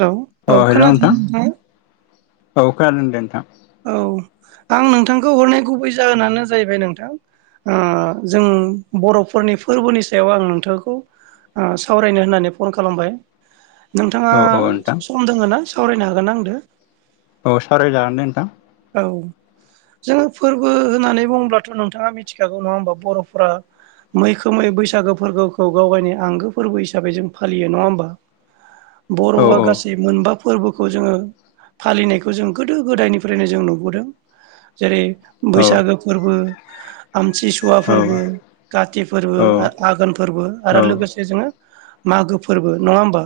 Hello औ अ hello खोनादों नोंथां औ खोनादों दे नोंथां। औ आं नोंथांखौ हरनाय गुबै जाहोनानो जाहैबाय नोंथां ओ जों बर'फोरनि फोरबोनि सायाव आं नोंथांखौ ओ सावरायनो होननानै फन खालामबाय। नोंथाङा औ औ नोंथां सम दोङ ना सावरायनो हागोन आंदो? औ सावरायजागोन दे नोंथां। औ जोङो फोरबो होननानै बुङोबथ' नोंथाङा मिथिखागौ नङा होमबा बर'फोरा मैखोमै बैसागो फोरबोखौ गाव गावनि आंगो फोरबो हिसाबै जों फालियो नङा होमबा। औ बर'आ औ गासै मोनबा फोरबोखौ जोङो फालिनायखौ जों गोदो गोदायनि फा फ्रायनो जों नुबोदों जेरै औ बैसागो फोरबो, आमथि सु वा औ फोरबो, काति फोरबो, औ आ-आगोन फोरबो आरो लोगोसे जोङो मागो फोरबो नङा होमबा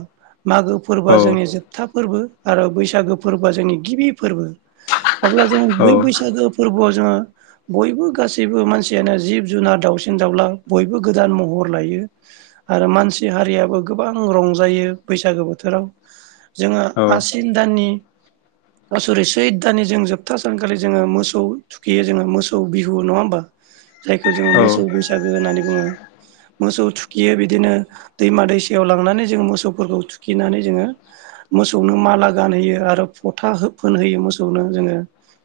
मागो फो फोरबोआ जोंनि जोबथा फोरबो आरो बैसागो फोरबोआ जोंनि गिबि फोरबो। अब्ला जोङो औ बै बैसागो फोरबोआव जोङो बयबो गासिबो मानसियानो जिब जुनार दावउसिन दाउला बयबो गोदान महर लायो। आरो मानसि हारियाबो गोबां रंजायो बैसागो बोथोराव। जोङो औ नोंथां औ आसिन दाननि अ सरि ओय दानानि जों जोबथा सानखालि जोङो मोसौ थुखैयो जोङो मोसौ बिहु नङा होमबा? जायखौ जोङो मोसौ बैसागो होननानै बुङो। मोसौ थुखियो बिदिनो दैमा दैसायाव लांनानै जोङो मोसौफोरखौ थुखिनानै जोङो मोसौनो माला गानहोयो आरो फथा फोनहोयो मोसौ सौनो जोङो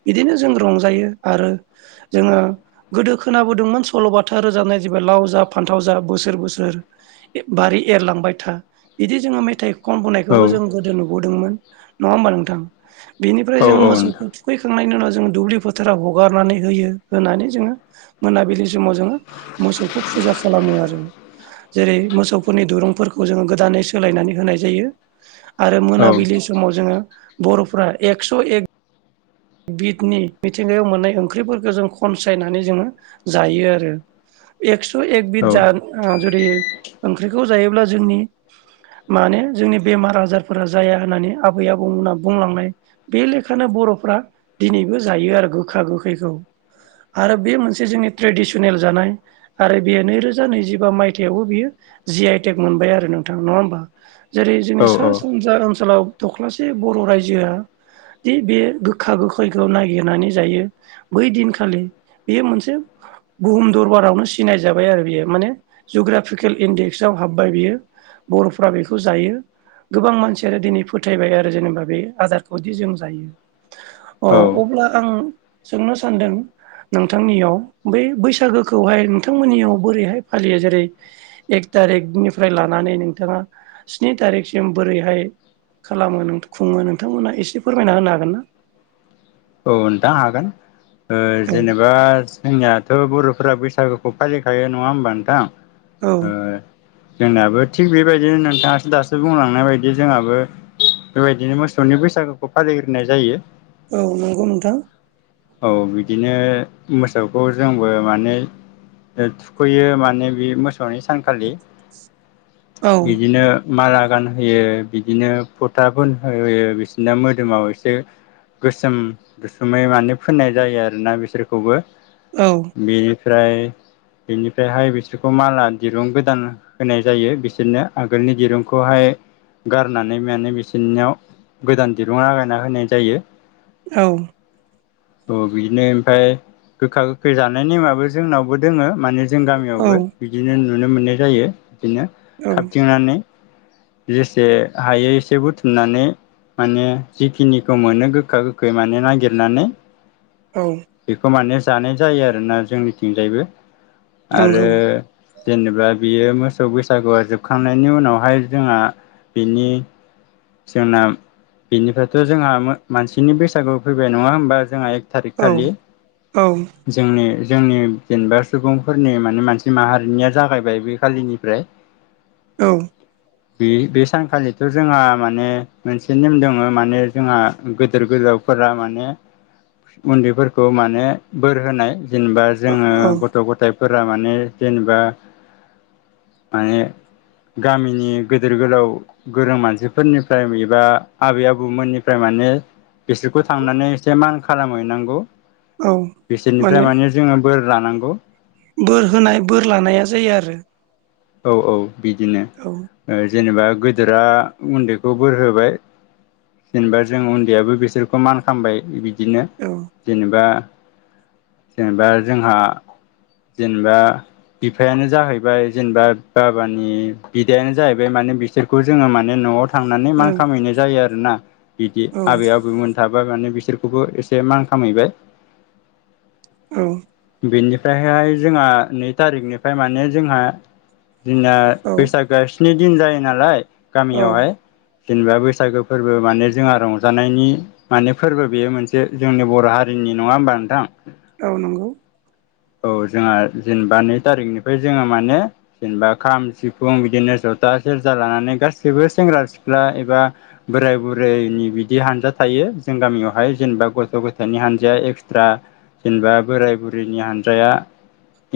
बिदिनो जों रंजायो आरो जोङो गोदो खोनाबोदोंमोन सल'बाथा रोजाबनाय जेबा लाव जा फान्थाव जा बोसोर-बोसोर बारि एरलांबाय था बिदि जोङो मेथाइ खनबोनायखौबो जों गोदो नुबोदोंमोन नङा होमबा नोंथां बेनिफ्राय जोङो मोसौखौ थुख खैखांनायनि उनाव जोङो दुब्लि फोथाराव हगारनानै होयो होनानै जोङो मोनाबिलि समाव जोङो मोसौखौ फुजा खालामो आरो। जेरै मोसौफोरनि दुरुंफोरखौ जोङो गोदानै सोलायनानै होनाय जायो। आरो मोनाबिलि समाव जोङो बर'फ्रा एकस' एक बिदनि मिथिंगायाव मोननाय ओंख्रिफोरखौ जों खनसायनानै जोङो जायो आरो। एक्स' एक बिद जा जुदि ओंख्रिखौ जायोब्ला जोंनि माने जोंनि बेमार आजारफोरा जाया होननानै आबै आबौमोनहा बुंलांनाय बे लेखानो बर'फ्रा दिनैबो जायो आरो गोखा गोखैखौ। आरो बे मोनसे जोंनि ट्रेडिसनेल जानाय आरो बेयो नैरोजा नैजिबा मायथायाइयावबो बियो जि आइ टेक मोनबाय आरो नोंथां नङा होमबा? जेरै जोंनि सा औ सानजा ओनसोलाव दख्लासे बर' रायजोआ दि बे गोख खा गोखैखौ नागिरनानै जायो बै दिनखालि बेयो मोनसे बुहुम दरबारावनो सिनाय जाबाय आरो बियो माने जिवग्राफिकेल इन्डेक्सआव हाब्बाय बियो। बर'फ्रा बेखौ जायो। गोबां मानसियानो दिनै फोथायबाय आरो जेनेबा बे आदारखौदि जों जायो। अ औ अब्ला आं सोंनो सानदों नोंथांनियाव बै बैसागोखौहाय नोंथांमोननियाव बोरैहाय फालियो जेरै एक थारिकनिफ्राय लानानै नोंथाङा स्नि तारिखसिम बोरैहाय खालामो खुङो नोंथांमोनहा एसे फोरमायना होनो हागोन ना? औ नोंथां हागोन जेनेबा जोंनियाथ' बर'फोरा बैसागुखौ फालिखायो नङा होमबा नोंथां ओ जोंनियाबो थिग बेबायदिनो नोंथाङासो दासो बुंलांनाय बायदि जोंहाबो बेबायदिनो मोसौनि बैसागुखौ फालिग्रोनाय जायो। औ नंगौ नोंथां। औ बिदिनो मोसौखौ जोंबो माने थुखैयो माने बे मोसौनि सानखालि औ नंगौ नोंथां औ बिदिनो माला गानहोयो बिदिनो फथा फोनहोयो बिसोरना मोदोमाव एसे गोसोम दुसुमै माने फोननाय जायो आरोना बिसोरखौबो। औ। बेनिफ्राय बेनिफ्रायहाय बिसोरखौ माला दिरुं गोदान होनाय जायो बिसोरनो आगोलनि दिरुंखौहाय गारनानै माने बिसोरनियाव गोदान दिरुं लागायना होनाय जायो। औ। अ बिदिनो ओमफ्राय गोखा गोखै जानाय नेमाबो जोंनावबो दोङो माने जों औ गामियावबो बिदिनो नुनो मोननाय जायो बिदिनो औ खाबथिंनानै। जेसे हायो एसे बुथुमनानै माने जिखिनिखौ मोनो गोखा गोखै माने नागिरनानै औ बेखौ माने जानाय जायो आरोना जोंनिथिंजायबो आरो नंगौ जेनेबा बियो मोसौ बैसागुआ जोबखांनायनि उनावहाय जोंहा बिनि जोंना बिनिफ्रायथ' जोंहा मानसिनि बैसागु फैबाय नङा होमबा। जोंहा एक थारिक औ खालि औ जोंनि जोंनि जेनेबा सुबुंफोरनि माने मानसि माहारिनिया जागायबाय बे खालिनिफ्राय। औ बे -बे सानखालिथ' जोंहा माने मोनसे नेम दङ माने जोंहा गोदोर -गोलाव फोरा माने उन्दैफोरखौ माने बोर होनाय जेनेबा जोङो औ गथ' गथाय फोरा माने जेनेबा माने गामिनि गेदेर गोलाव गोरों मानसिफोरनिफ्राय एबा आबै आबौमोननिफ्राय माने बिसोरखौ थांनानै एसे मान खालामहैनांगौ औ बिसोरनिफ्राय माने जोङो बोर लानांगौ। बोर होनाय बोर लानाया जायो आरो। औ औ बिदिनो। औ जेनेबा गोदोरा उन्दैखौ बोर होबाय। जेनेबा जों उन्दैयाबो बिसोरखौ मान खालामामबाय बिदिनो औ जेनेबा जेनेबा जोंहा जेनेबा बिफायानो जाहैबाय जेनेबा बाबानि बिदायानो जाहैबाय माने बिसोरखौ जोङो माने न'आव थांनानै औ मान खामायनाय जायो आरोना बिदि औ आबै- आबौमोन थाबा माने बिसोरखौबो एसे मान खामैबाय। औ बेनिफ्रायहाय जोंहा नै थारिखनिफ्राय माने जोंहा जोंना औ बैसागोआ स्नि दिन जायो नालाय गामियावहाय। जेनेबा बैसागो फोरबो माने जोंहा रंजानायनि माने फोरबो बेयो मोनसे जोंनि बर' हारिनि नङा होमबा नोंथां? औ नंगौ। औ जोंहा जेनेबा नै थारिखनिफ्राय जोङो माने जेनेबा खाम, सिफुं बिदिनो जथा सेरजा लानानै गाैबो सेंग्रा सिख्ला एबा बोराय बुरैनि बिदि हानजा थायो जों गामियावहाय जेनेबा गथ' गथायनि हानजाया एक्सट्रा जेनेबा बोराय बुरैनि हानजाया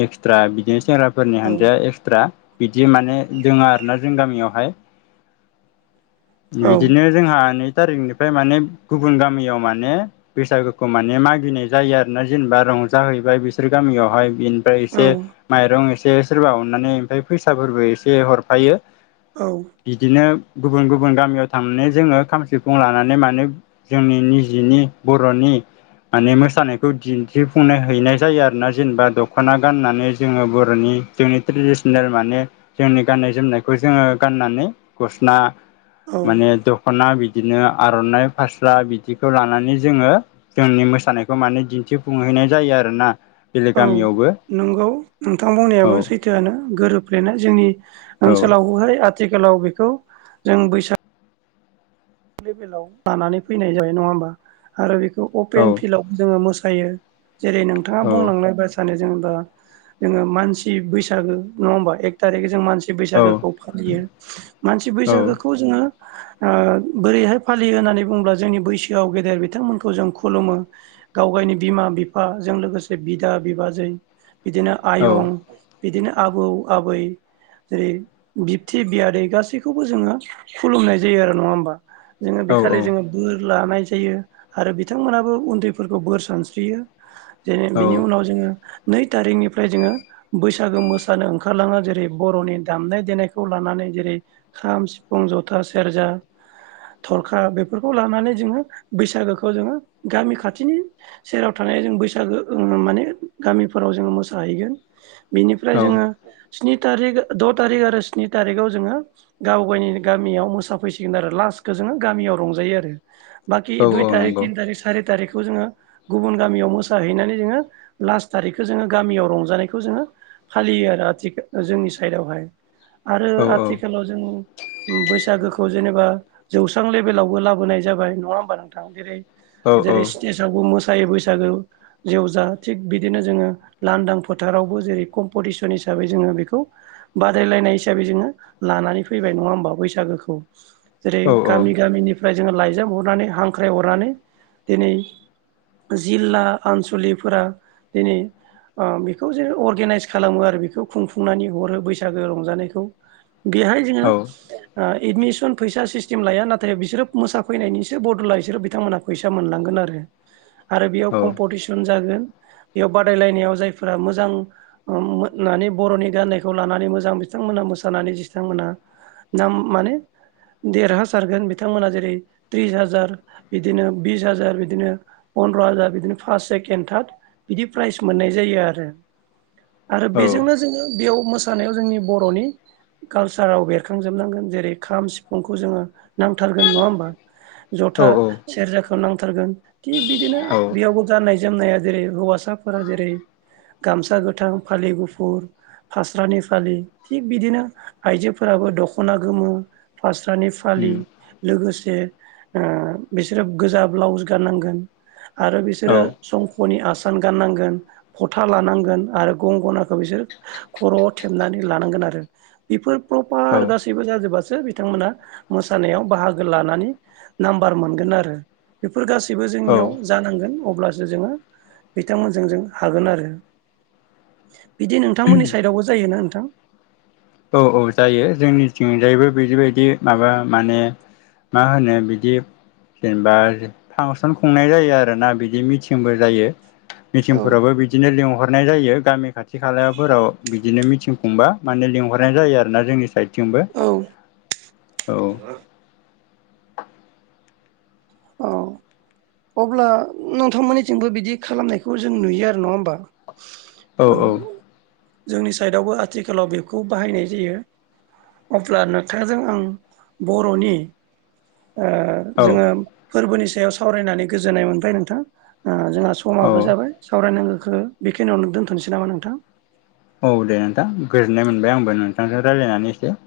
एक्सट्रा बिदिनो सेंग्राफोरनि औ हानजाया एक्सट्रा बिदि माने दोङ आरोना जों गामियावहाय औ बिदिनो जोंहा नै थारिखनिफ्राय माने गुबुन गामियाव माने बैसागुखौ माने मागिनाय जायो आरोना जेनेबा रंजाहैबाय बिसोर गामियावहाय ओमफ्राय औ एसे माइरं एसे सोरबा अननानै ओमफ्राय फैसाफोरबो एसे हरफायो। औ बिदिनो गुबुन- गुबुन गामियाव थांनानै जोङो खाम सिफुं लानानै मानो जोंनि निजिनि बर'नि माने मोसानायखौ दिन्थिफुंनो हैनाय जायो आरो ना जेनेबा दख'ना गाननानै जोङो बर'नि जोंनि ट्रेडिसनेल माने जोंनि जोमनायखौ जोङो गाननानै औ माने दख'ना बिदिनो आर'नाइ फास्ला बिदिखौ लानानै जोङो जोंनि मोसानायखौ माने दिन्थिफुंहैनाय जायो आरोना। बेलेग औ गामियावबो नंगौ नोंथां औ बुंनायाबो सैथोआनो गोरोबफ्लेनाय जोंनि औ ओनसोलावबोहाय आथिखालाव बेखौ जों बैसागो लानानै फैनाय जाबाय नङा होमबा आरो बेखौ औ अपेन फिल्डआव जोङो मोसायो। जेरै नोंथाङा औ बुंलांलाय बायसानो जेनबा जोङो मानसि बैसागो नङा होनबा एक थारि जों मानसि औ बैसागोखौ फालियो मानसि औ बैसागोखौ जोङो ओ बोरैहाय फालियो होननानै बुंङोब्ला जोंनि बैसोआव गेदेर बिथांमोनखौ जों खुलुमो। गाव गायनि बिमा बिफाजों लोगोसे बिदा-बिबाजै बिदिनो आयं बिदिनो आबौ-आबै जेरै बिबथि बियादै गासैखौबो जोङो खुलुमनाय जायो आरो नङा होमबा? जोङो औ बेखालि जोङो बोर लानाय जायो आरो बिथांमोनाबो उन्दैफोरखौ बोर सानस्रियो। जेन औ बिनि उनाव नै थारिखनिफ्राय जोङो। बैसागो मोसानो ओंखारलांङा जेरै बर'नि दामनाय देनायखौ लानानै जेरै खाम, सिफुं, जथा, सेरजा थरखा बेफोरखौ लानानै जोङो बैसागोखौ जोङो गामि खाथिनि सेराव थानाय जों बैसागो माने गामिफोराव जोंङो मोसाहैयो। बेनिफ्राय औ जोङो स्नि तारि द' थारिख आरो स्नि तारिकाव जोङो गाव गायनि गामियाव मोसाफैसिगोन। आरो लास्टखौ जोङो गामियाव रंजायो आरो बाखि औ दुइ औ थारिख नंगौ थिन थारिख सारि थारिखखौ जोङो। गुबुन गामियाव मोसाहैनानै जोङो लास्ट थारिखखौ जोङो गामियाव रंजानायखौ जोङो फालियो आरो आथिखालाव जोंनि साइडआवहाय आरो औ आथिखालाव जों बैसागोखौ जेनेबा जौस्रां लेभेलावबो लाबोनाय जाबाय नङा होनबा नोंथां औ जेरै सिथेस बैसागु मोसायो बैसागो जेव जा थिग बिदिनो जोङो। लांदां फोथारावबो जेरै कम्पिटिसन हिसाबै जोङो बेखौ बादायलायनाय हिसाबै जोङो लानानै फैबाय नङा होमबा बैसागोखौ। जेरै औ गामि गामिनिफ्राय जोङो लाइजाब हरनानै हांख्राय हरनानै दिनै जिल्ला आनसलिफोरा दिनै बेखौ जेरै अर्गेनाइस खालामो आरो बेखौ खुंफुंनानै हरो बैसागो रंजानायखौ। बेहाय जोङो ओ एमिसन न फैसा सिस्टेम लाया नाथाय बिसोरो मोसाफैनायनिसो बद'ला बिसोरो बिथांमोनहा फैसा मोनलांगोन आरो। आरो बेयाव कम्पिटिसन जागोन बेयाव बादायलायनायाव जायफोरा मोजां मोनानि बर'नि गाननायखौ लानानै मोजां बिथांमोनहा मोसानानै बिथांमोना नाम माने देरहासारगोन बिथांमोना जेरै त्रिस हाजार बिदिनो बिस हाजार बिदिनो फन्द्र' हाजार बिदिनो फार्स्ट सेकेणड थार्द बिदि प्राइज मोननाय जायो आरो। आरो औ बेजोंनो जोङो बेयाव मोसानायाव जोंनि बर'नि कालसाराव बेरखांजोबनांगोन जेरै खाम सिफुंखौ जोङो नांथारगोन नङा होमबा? जथा सेरजाखौ नांथारगोन थिग बिदिनो औ आ बेयावबो जाननाय-जोमनाया जेरै हौवासाफोरा जेरै गामसा गोथां, फालि गुफुर फास्रानि फालि थिग बिदिनो आइजोफोराबो दख'ना गोमो फास्रानि फालि उम लोगोसे ओ बिसोरो गोजा ब्लाउस गाननांगोन आरो औ बिसोरो संख'नि आसान गाननांगोन। फथा लानांगोन आरो गं गोनाखौ बिसोर खर'आव थेबनानै लानांगोन आरो बेफोर औ प्रपार गासैबो जाजोबासो बिथांमोना मोसानायाव बाहागो लानानै नाम्बार मोनगोन आरो बेफोर गासैबो जोंनियाव जानांगोन अब्लासो जोङो। बिथांमोनजों जों हागोन आरो बिदि नोंथांमोननि साइडआवबो जायोना नोंथां। औ-औ जायो जोंनिथिंजायैबो बेजिबायदि माबा माने मा होनो बिदि जेनेबा फांसन खुंनाय जायो आरोना बिदि मिथिंबो जायो। औ मिथिंफोरावबो बिदिनो लिंहरनाय जायो गामि खाथि खालायावफोराव बिदिनो मिथिं खुंबा माने लिंहर नाय जायो आरोना जोंनि साइदथिंबो औ औ। औ। अब्ला नोंथांमोननिथिंबो बिदि खालामनायखौ जों नुयो आरो नङा होमबा। औ जोंनि साइडआवबो आथिखालाव बेखौ बाहायनाय जायो। अब्ला नोंथांजों आं बर'नि ओ ओ औ जोङो फोरबोनि सायाव सावरायनानै गोजोननाय मोनबाय नोंथां। ओ जोंहा औ समाबो जाबाय सावरायनांगौख बेखिनियावनो दोन्थ'नोसै नामा नोंथां। औ दे नोंथां गोजोननाय मोनबाय आंबो नोंथांजों रायलायनानै एसे।